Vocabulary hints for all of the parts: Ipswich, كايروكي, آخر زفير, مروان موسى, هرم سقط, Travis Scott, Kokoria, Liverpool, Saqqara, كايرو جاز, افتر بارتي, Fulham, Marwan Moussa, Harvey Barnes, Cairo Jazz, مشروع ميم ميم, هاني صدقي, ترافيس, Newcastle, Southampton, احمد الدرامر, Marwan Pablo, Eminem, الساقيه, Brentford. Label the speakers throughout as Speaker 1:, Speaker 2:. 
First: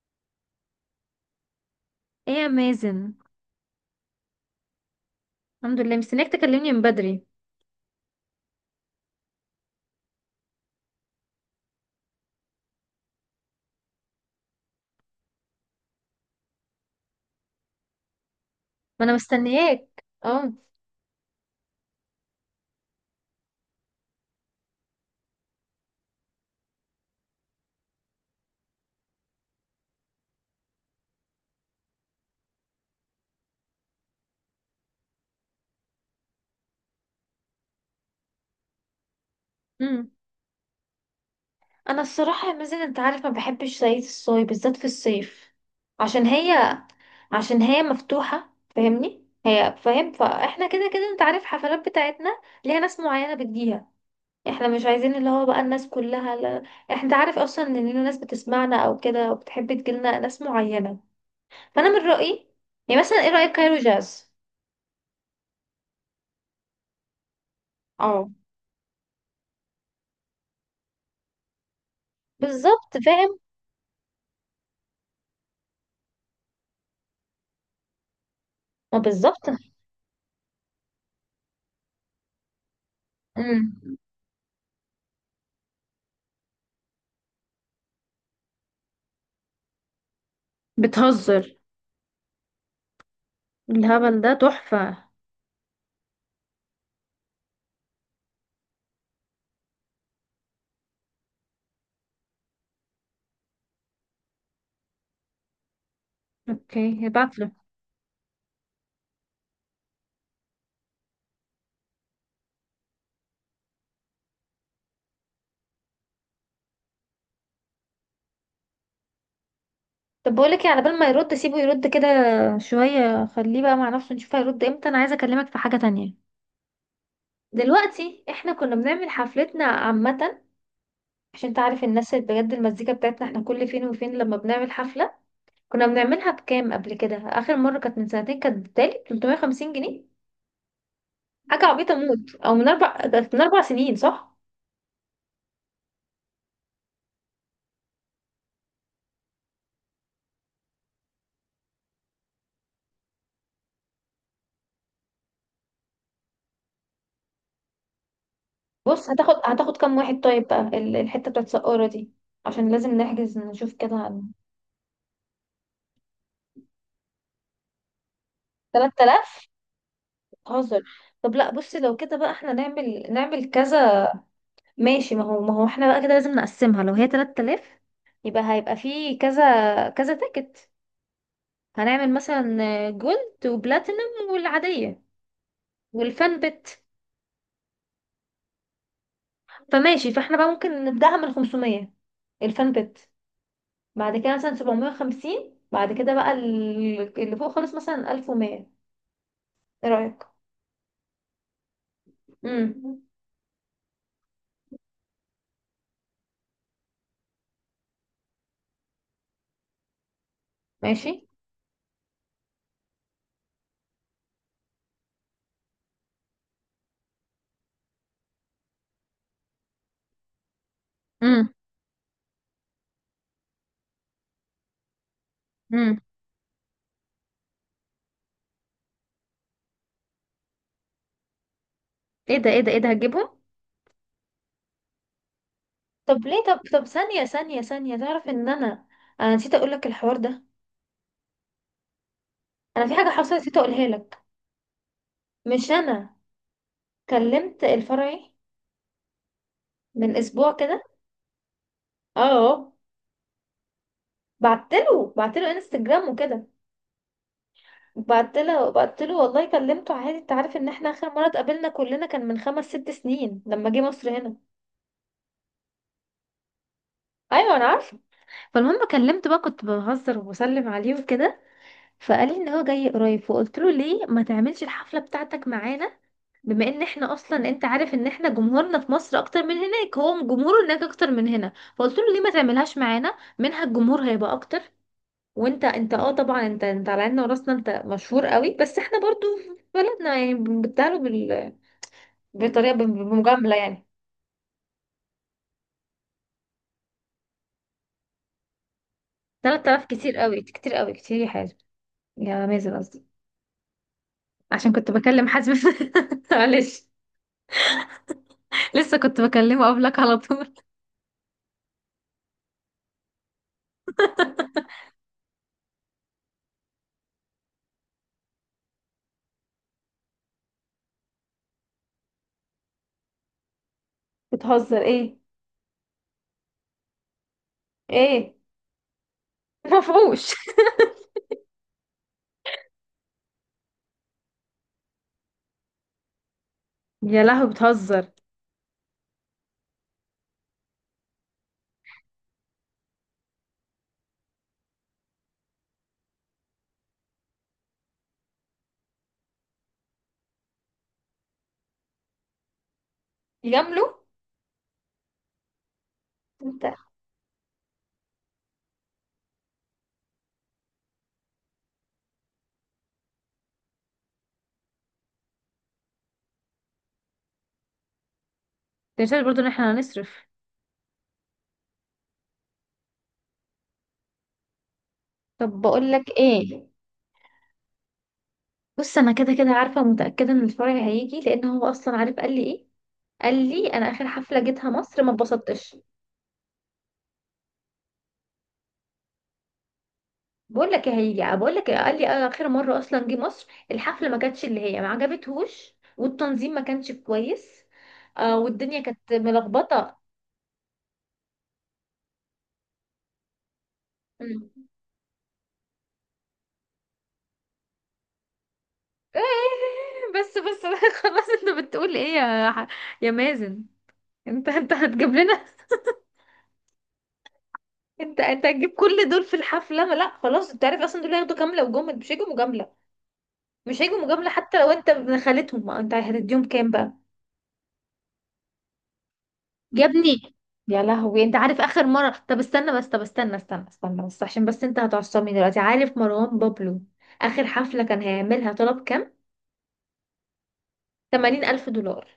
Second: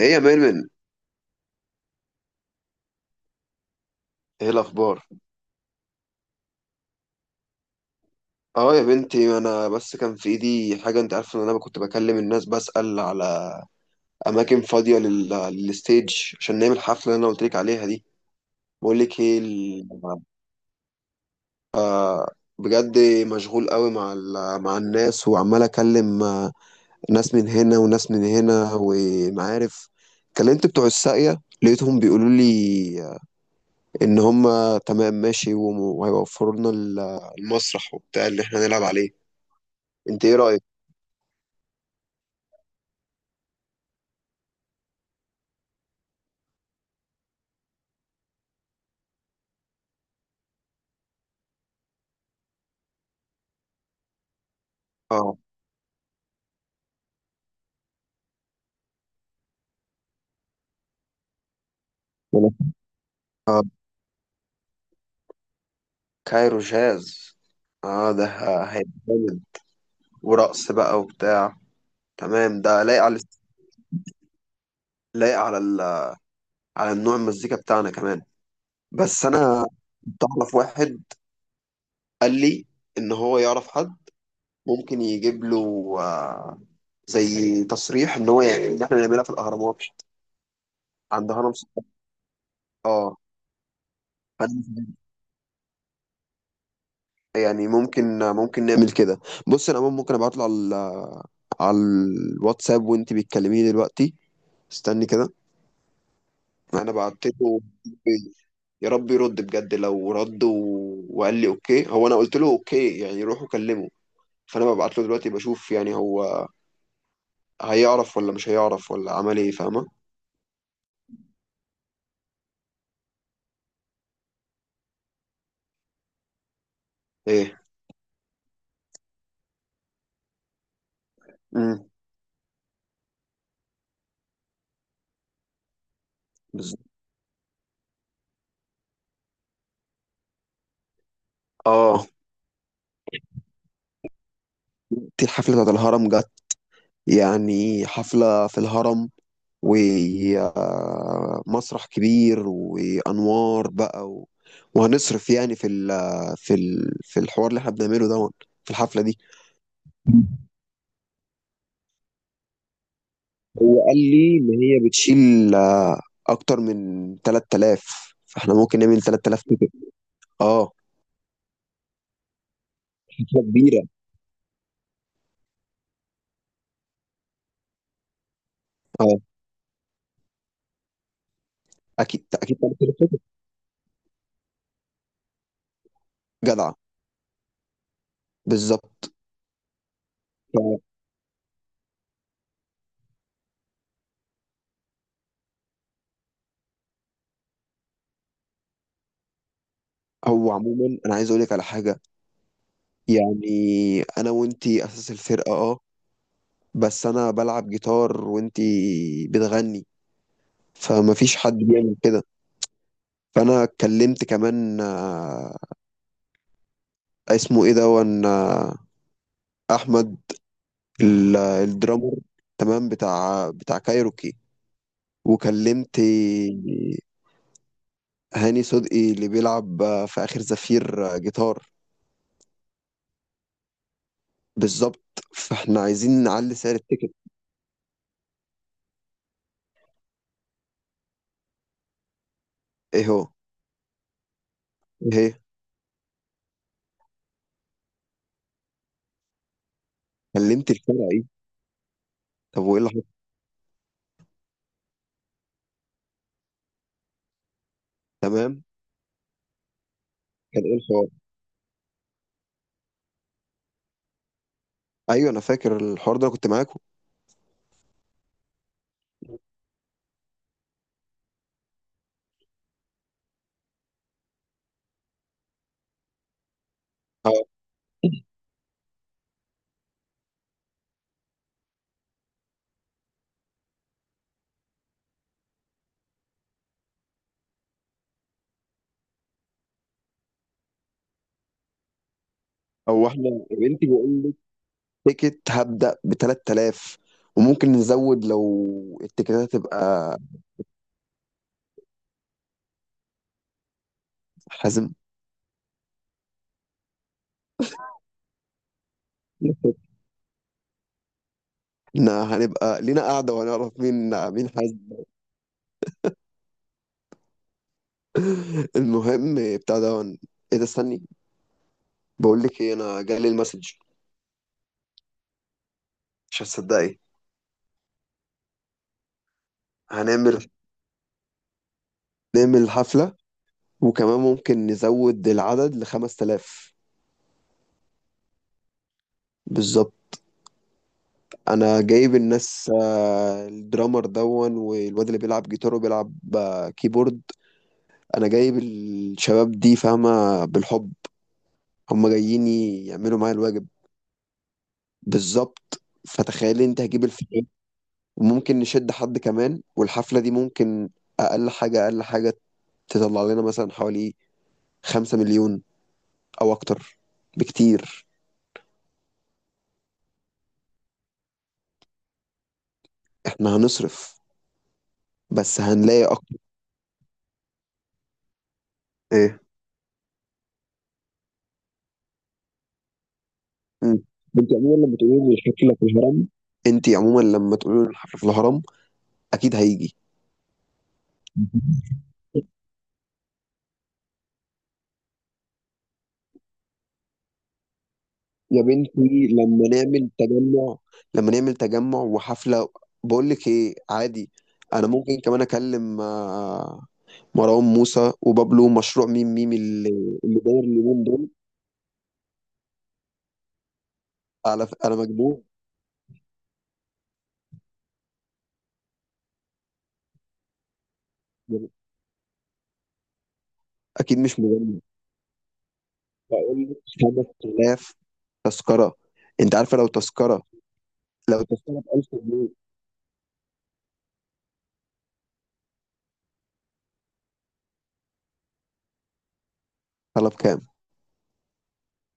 Speaker 1: ايه يا ميرمن؟
Speaker 2: ايه يا مازن.
Speaker 1: ايه الاخبار؟
Speaker 2: الحمد لله، مستنياك تكلمني من بدري.
Speaker 1: اه يا بنتي، انا بس كان في ايدي حاجه، انت عارفه ان انا كنت بكلم الناس بسأل على اماكن فاضيه للستيج عشان نعمل الحفله اللي انا قلت لك عليها دي. بقول
Speaker 2: ما انا
Speaker 1: لك ايه ال-
Speaker 2: مستنياك، اه.
Speaker 1: بجد مشغول قوي مع مع الناس، وعمال اكلم ناس من هنا وناس من هنا ومعارف. كلمت بتوع الساقيه، لقيتهم بيقولوا لي ان هم تمام ماشي، وهيوفروا لنا المسرح وبتاع اللي احنا نلعب عليه.
Speaker 2: امم
Speaker 1: انت ايه رأيك؟
Speaker 2: انا الصراحه يا مازن، انت عارف ما بحبش زيت الصويا بالذات في الصيف، عشان هي عشان هي مفتوحه، فاهمني؟ هي فاهم. فاحنا كده كده انت عارف الحفلات بتاعتنا ليها ناس معينه بتجيها. احنا مش عايزين اللي
Speaker 1: اه،
Speaker 2: هو بقى الناس كلها، لا. احنا انت عارف اصلا ان لينا ناس بتسمعنا او كده، وبتحب تجيلنا ناس معينه. فانا من رايي يعني مثلا، ايه رايك كايرو جاز؟
Speaker 1: كايرو جاز. اه ده
Speaker 2: اه،
Speaker 1: هيبقى جامد ورقص بقى وبتاع. تمام، ده
Speaker 2: بالظبط
Speaker 1: لايق على
Speaker 2: فاهم.
Speaker 1: لايق على ال... على النوع المزيكا بتاعنا كمان.
Speaker 2: ما
Speaker 1: بس
Speaker 2: بالظبط.
Speaker 1: انا كنت اعرف واحد قال لي ان هو يعرف
Speaker 2: امم
Speaker 1: حد ممكن يجيب له زي تصريح ان هو يعني ان احنا نعملها في الاهرامات عند
Speaker 2: بتهزر،
Speaker 1: هرم سقط. اه،
Speaker 2: الهبل ده
Speaker 1: فأنا
Speaker 2: تحفة.
Speaker 1: يعني ممكن نعمل كده. بص، انا عموماً ممكن ابعت له على على الواتساب وانت بتكلميه دلوقتي. استني كده. انا
Speaker 2: اوكي،
Speaker 1: بعت
Speaker 2: هبعتله.
Speaker 1: له. يا رب يرد بجد. لو رد وقال لي اوكي، هو انا قلت له اوكي يعني روح وكلمه. فانا ببعت له دلوقتي بشوف يعني هو هيعرف ولا مش هيعرف ولا عمل ايه، فاهمه؟
Speaker 2: طب بقولك ايه، على بال ما يرد سيبه يرد كده شوية، خليه بقى مع نفسه، نشوف هيرد امتى. انا عايزة اكلمك في حاجة تانية.
Speaker 1: ايه.
Speaker 2: دلوقتي احنا كنا بنعمل حفلتنا عامة عشان تعرف
Speaker 1: امم
Speaker 2: الناس اللي بجد المزيكا بتاعتنا. احنا كل فين وفين لما بنعمل حفلة كنا بنعملها بكام؟
Speaker 1: بز...
Speaker 2: قبل كده اخر مرة كانت من سنتين، كانت بتالي 350 جنيه. حاجة عبيطة
Speaker 1: اه،
Speaker 2: موت. او من اربع، كانت من 4 سنين، صح.
Speaker 1: دي الحفله بتاعت الهرم جت، يعني حفله في الهرم ومسرح كبير وانوار بقى وهنصرف يعني في الحوار اللي احنا بنعمله ده، في الحفله
Speaker 2: بص،
Speaker 1: دي.
Speaker 2: هتاخد كام واحد طيب بقى ال- الحتة بتاعت سقارة دي؟ عشان لازم نحجز نشوف
Speaker 1: هو
Speaker 2: كده.
Speaker 1: قال لي ان هي بتشيل اكتر من 3000، فاحنا ممكن نعمل 3000
Speaker 2: 3000؟
Speaker 1: تيكت. اه،
Speaker 2: بتهزر. طب لا، بص لو كده بقى احنا نعمل
Speaker 1: حفله
Speaker 2: نعمل
Speaker 1: كبيره.
Speaker 2: كذا. ماشي، ما هو احنا بقى كده لازم نقسمها. لو هي 3000 يبقى هيبقى في
Speaker 1: اه
Speaker 2: كذا كذا تيكت. هنعمل
Speaker 1: اكيد اكيد
Speaker 2: مثلا
Speaker 1: 3000 تيكت.
Speaker 2: جولد وبلاتينم والعادية والفان
Speaker 1: جدعه،
Speaker 2: بت.
Speaker 1: بالظبط.
Speaker 2: فماشي، فاحنا بقى ممكن نبدأها من 500، الفان بت. بعد كده مثلا 750، بعد كده بقى ال- اللي فوق خالص مثلا 1100. ايه رأيك؟
Speaker 1: فهو عموما انا عايز اقول لك على حاجه،
Speaker 2: امم
Speaker 1: يعني انا وانتي اساس الفرقه، اه، بس انا بلعب جيتار وانتي بتغني، فما
Speaker 2: ماشي.
Speaker 1: فيش حد بيعمل كده. فانا اتكلمت كمان، اسمه ايه ده، احمد،
Speaker 2: امم
Speaker 1: الدرامر، تمام، بتاع كايروكي. وكلمت
Speaker 2: امم
Speaker 1: هاني صدقي اللي بيلعب في آخر زفير جيتار.
Speaker 2: ايه ده ايه ده ايه ده، هتجيبهم؟
Speaker 1: بالظبط، فاحنا عايزين
Speaker 2: طب ليه،
Speaker 1: نعلي
Speaker 2: طب
Speaker 1: سعر
Speaker 2: طب
Speaker 1: التيكت.
Speaker 2: ثانية ثانية ثانية، تعرف ان انا نسيت اقول لك الحوار ده. انا في
Speaker 1: ايه
Speaker 2: حاجة
Speaker 1: هو؟
Speaker 2: حصلت نسيت اقولها لك.
Speaker 1: ايه هي؟
Speaker 2: مش انا كلمت الفرعي من اسبوع
Speaker 1: كلمت
Speaker 2: كده.
Speaker 1: الفرعي. طب
Speaker 2: اه.
Speaker 1: وايه اللي حصل؟
Speaker 2: بعت له انستجرام وكده. بعت
Speaker 1: تمام،
Speaker 2: له بعت له والله، كلمته عادي. انت عارف
Speaker 1: كان
Speaker 2: ان
Speaker 1: ايه
Speaker 2: احنا
Speaker 1: الحوار؟
Speaker 2: اخر مرة اتقابلنا كلنا كان من خمس ست سنين لما جه مصر هنا.
Speaker 1: ايوه انا فاكر الحوار ده، انا كنت معاكم.
Speaker 2: ايوه انا عارفه. فالمهم كلمته بقى، كنت بهزر وبسلم عليه وكده. فقال لي ان هو جاي قريب، فقلت له ليه ما تعملش الحفله بتاعتك معانا؟ بما ان احنا
Speaker 1: اه،
Speaker 2: اصلا انت عارف ان احنا جمهورنا في مصر اكتر من هناك. هو جمهوره هناك اكتر من هنا، فقلت له ليه ما تعملهاش معانا منها الجمهور هيبقى اكتر. وانت اه طبعا انت على عيننا وراسنا، انت مشهور قوي بس احنا برضو في بلدنا يعني بنبتعله بال... بطريقه
Speaker 1: هو احنا،
Speaker 2: بمجامله يعني.
Speaker 1: بنتي، بقول لك تيكت هبدأ ب 3000، وممكن نزود لو التيكتات
Speaker 2: 3000 كتير
Speaker 1: تبقى.
Speaker 2: قوي كتير قوي كتير يا حازم. يا مازن قصدي. عشان كنت
Speaker 1: حازم؟
Speaker 2: بكلم حازم. معلش، لسه كنت بكلمه قبلك على طول.
Speaker 1: احنا هنبقى لينا قاعدة وهنعرف مين مين حازم. المهم بتاع ده. ايه ده؟ استني، بقول لك ايه، انا جالي المسج،
Speaker 2: بتهزر ايه؟
Speaker 1: مش هتصدقي.
Speaker 2: ايه؟ مفهوش.
Speaker 1: هنعمل نعمل حفلة، وكمان ممكن نزود العدد ل 5000.
Speaker 2: يا لهوي، بتهزر.
Speaker 1: بالظبط، انا جايب الناس، الدرامر دون، والواد اللي بيلعب جيتار وبيلعب كيبورد. انا جايب الشباب دي، فاهمة، بالحب. هم جايين يعملوا معايا الواجب.
Speaker 2: يجاملو.
Speaker 1: بالظبط،
Speaker 2: انت
Speaker 1: فتخيلي انت، هجيب الفريق وممكن نشد حد كمان، والحفلة دي ممكن اقل حاجة اقل حاجة تطلع لنا مثلا حوالي 5 مليون او اكتر بكتير.
Speaker 2: تنساش برضو ان احنا هنصرف.
Speaker 1: احنا هنصرف
Speaker 2: طب
Speaker 1: بس
Speaker 2: بقول
Speaker 1: هنلاقي
Speaker 2: لك
Speaker 1: اكتر.
Speaker 2: ايه، بص انا كده
Speaker 1: ايه.
Speaker 2: كده عارفه متاكده ان الفرع هيجي. لان هو اصلا عارف. قال لي ايه؟ قال لي انا
Speaker 1: مم.
Speaker 2: اخر حفله
Speaker 1: انت
Speaker 2: جيتها
Speaker 1: عموما لما
Speaker 2: مصر ما
Speaker 1: تقولي لي الحفله
Speaker 2: اتبسطتش.
Speaker 1: في الهرم، انت عموما لما تقولي لي الحفله في الهرم اكيد هيجي.
Speaker 2: بقول لك ايه هيجي، بقول لك إيه، قال لي اخر مره اصلا جه مصر الحفله ما كانتش اللي هي ما عجبتهوش والتنظيم ما كانش كويس.
Speaker 1: يا
Speaker 2: والدنيا كانت
Speaker 1: بنتي لما
Speaker 2: ملخبطه.
Speaker 1: نعمل تجمع، وحفله. بقول لك ايه، عادي.
Speaker 2: مم.
Speaker 1: انا ممكن كمان اكلم، مروان موسى وبابلو مشروع ميم ميم، اللي
Speaker 2: بس
Speaker 1: اللي
Speaker 2: بس
Speaker 1: داير اليومين
Speaker 2: خلاص،
Speaker 1: دول.
Speaker 2: انت بتقول ايه يا ح- يا مازن؟ انت انت
Speaker 1: انا
Speaker 2: هتجيب
Speaker 1: مجنون.
Speaker 2: لنا؟ انت هتجيب كل دول في الحفله؟ ما لا خلاص، انت عارف اصلا دول هياخدوا كامله وجمل. مش هيجوا مجامله، مش هيجوا
Speaker 1: اكيد
Speaker 2: مجامله
Speaker 1: مش
Speaker 2: حتى لو
Speaker 1: مجنون.
Speaker 2: انت ابن خالتهم. ما انت هتديهم
Speaker 1: بقول
Speaker 2: كام
Speaker 1: لك
Speaker 2: بقى؟
Speaker 1: 5000 تذكرة. انت عارفة
Speaker 2: يا
Speaker 1: لو
Speaker 2: ابني،
Speaker 1: تذكرة
Speaker 2: يا لهوي. انت
Speaker 1: لو
Speaker 2: عارف
Speaker 1: تذكرة
Speaker 2: اخر
Speaker 1: ب 1000
Speaker 2: مره، طب
Speaker 1: جنيه
Speaker 2: استنى بس، طب استنى بس عشان بس انت هتعصبني دلوقتي. عارف مروان بابلو اخر حفله كان هيعملها طلب كام؟
Speaker 1: طلب كام؟
Speaker 2: 80000 الف دولار.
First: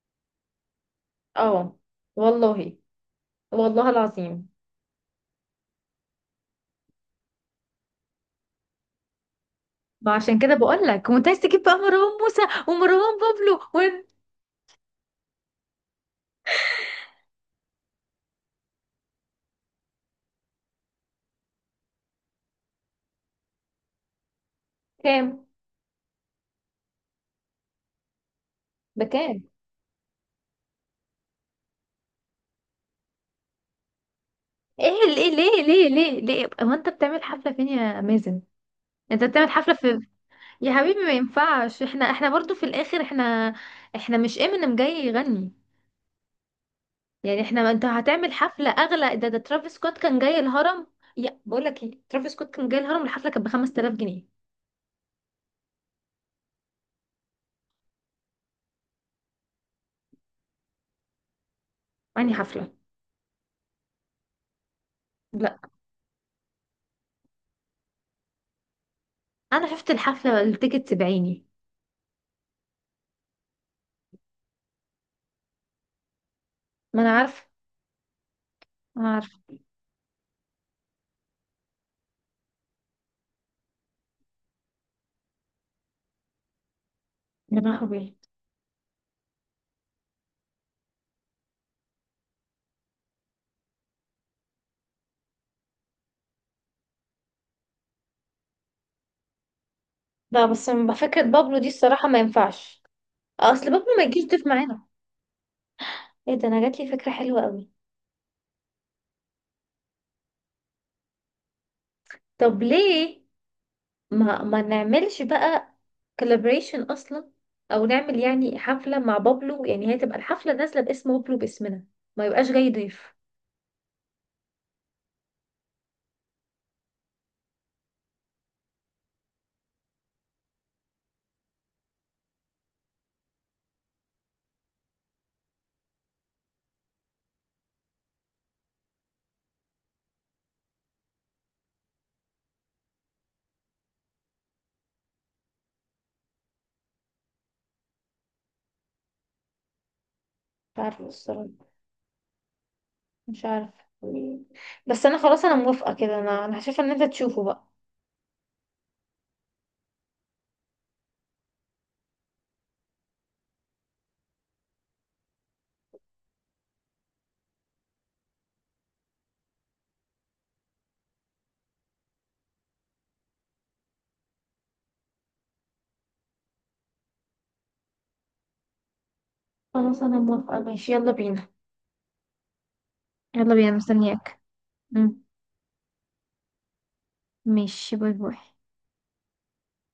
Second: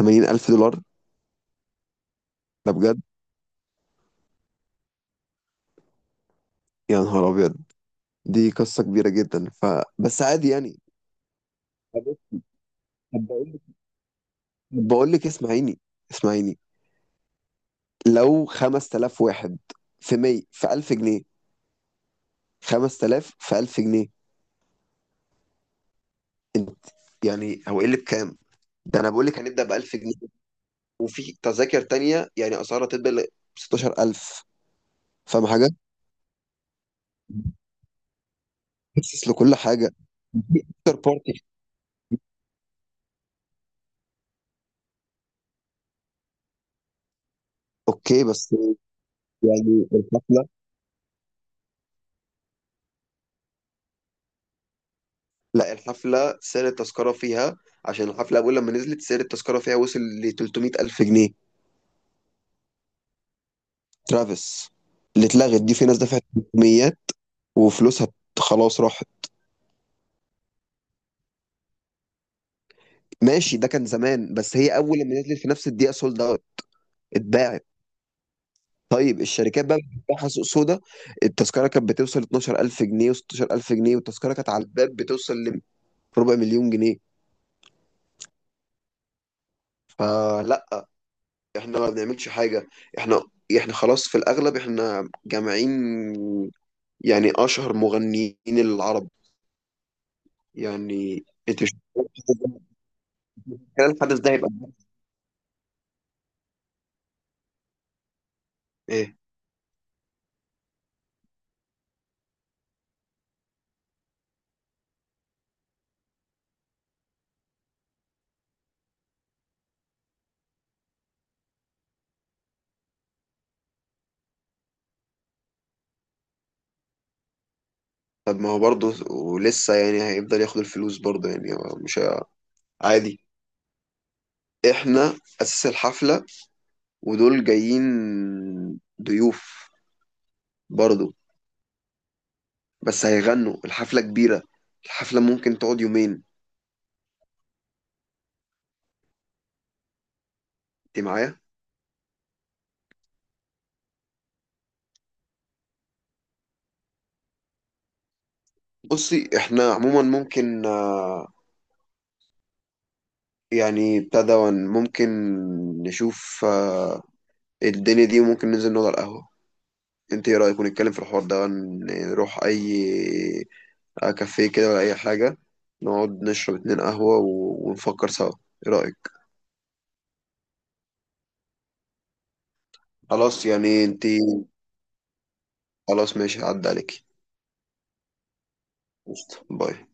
Speaker 1: 80000 دولار.
Speaker 2: اه،
Speaker 1: ده
Speaker 2: والله.
Speaker 1: بجد.
Speaker 2: والله العظيم.
Speaker 1: يا نهار ابيض. دي قصة كبيرة جدا،
Speaker 2: ما
Speaker 1: بس
Speaker 2: عشان
Speaker 1: عادي
Speaker 2: كده
Speaker 1: يعني.
Speaker 2: بقول لك وانت عايز تجيب بقى
Speaker 1: طب،
Speaker 2: مروان موسى ومروان
Speaker 1: طب بقول
Speaker 2: بابلو
Speaker 1: لك
Speaker 2: وين.
Speaker 1: طب بقول لك، اسمعيني، اسمعيني، لو 5000 واحد في 100 في 1000 جنيه، 5000 في 1000 جنيه.
Speaker 2: كام؟
Speaker 1: انت؟ يعني هو ايه اللي بكام؟ ده انا بقول لك
Speaker 2: بكام؟
Speaker 1: هنبدأ ب 1000 جنيه، وفي تذاكر تانية يعني اسعارها تبدأ ل 16000.
Speaker 2: ايه ليه
Speaker 1: فاهم
Speaker 2: ليه
Speaker 1: حاجة؟
Speaker 2: ليه ليه ليه، هو انت بتعمل حفلة فين يا مازن؟ انت
Speaker 1: مخصص
Speaker 2: بتعمل
Speaker 1: لكل
Speaker 2: حفلة
Speaker 1: حاجه،
Speaker 2: في،
Speaker 1: في
Speaker 2: يا حبيبي
Speaker 1: افتر
Speaker 2: ما
Speaker 1: بارتي.
Speaker 2: ينفعش. احنا برضو في الاخر، احنا مش امينيم جاي يغني يعني. احنا انت
Speaker 1: اوكي
Speaker 2: هتعمل
Speaker 1: بس
Speaker 2: حفلة اغلى؟ ده ترافيس
Speaker 1: يعني
Speaker 2: سكوت كان جاي
Speaker 1: الحفله،
Speaker 2: الهرم. يا، بقول لك ايه، ترافيس سكوت كان جاي الهرم الحفلة كانت ب 5000 جنيه.
Speaker 1: لا الحفله سعر التذكره فيها، عشان الحفله اول لما نزلت سعر التذكره فيها وصل ل 300 الف جنيه.
Speaker 2: يعني حفلة.
Speaker 1: ترافيس اللي
Speaker 2: لا
Speaker 1: اتلغت دي في ناس دفعت 300 وفلوسها خلاص راحت.
Speaker 2: انا شفت الحفلة، التيكت بعيني.
Speaker 1: ماشي، ده كان زمان، بس هي اول لما نزلت في نفس الدقيقه سولد اوت،
Speaker 2: ما انا عارفه.
Speaker 1: اتباعت.
Speaker 2: ما انا
Speaker 1: طيب
Speaker 2: عارفه.
Speaker 1: الشركات بقى بتفتحها سوق سودا. التذكره كانت بتوصل 12000 جنيه و16000 جنيه، والتذكره كانت على الباب بتوصل لربع مليون جنيه.
Speaker 2: يا لهوي.
Speaker 1: فلا، احنا ما بنعملش حاجة. احنا احنا خلاص في الأغلب احنا جامعين، يعني أشهر مغنيين العرب.
Speaker 2: لا بس ما فكرة
Speaker 1: يعني
Speaker 2: بابلو
Speaker 1: انت
Speaker 2: دي
Speaker 1: مش،
Speaker 2: الصراحة ما ينفعش. اصل بابلو
Speaker 1: كان
Speaker 2: ما
Speaker 1: الحدث
Speaker 2: يجيش
Speaker 1: ده
Speaker 2: ضيف
Speaker 1: هيبقى
Speaker 2: معانا. ايه ده، انا جات لي فكرة حلوة قوي.
Speaker 1: ايه.
Speaker 2: طب ليه ما نعملش بقى كولابريشن اصلا؟ او نعمل يعني حفله مع بابلو، يعني هي تبقى الحفله نازله باسم بابلو باسمنا، ما يبقاش جاي ضيف.
Speaker 1: طب ما هو برضه ولسه يعني هيفضل ياخد الفلوس برضه، يعني هو مش عادي. احنا أساس الحفلة، ودول جايين ضيوف برضه، بس هيغنوا، الحفلة كبيرة، الحفلة ممكن تقعد يومين.
Speaker 2: مش
Speaker 1: انت
Speaker 2: عارفة
Speaker 1: معايا؟
Speaker 2: الصراحة. مش عارفة. بس انا خلاص انا موافقة كده. انا انا شايفة ان انت تشوفه بقى.
Speaker 1: بصي، احنا عموما ممكن، يعني ابتدى ممكن نشوف، الدنيا دي، وممكن ننزل نقعد على القهوة. انت ايه رأيك؟ ونتكلم في الحوار ده، نروح اي، كافيه كده ولا اي حاجة، نقعد نشرب اتنين قهوة ونفكر سوا. ايه رأيك؟
Speaker 2: خلاص انا موافقة ماشي، يلا بينا.
Speaker 1: خلاص
Speaker 2: يلا بينا
Speaker 1: يعني انت
Speaker 2: مستنياك. مم.
Speaker 1: خلاص ماشي عدى عليكي.
Speaker 2: ماشي، باي باي.
Speaker 1: قشطة. باي.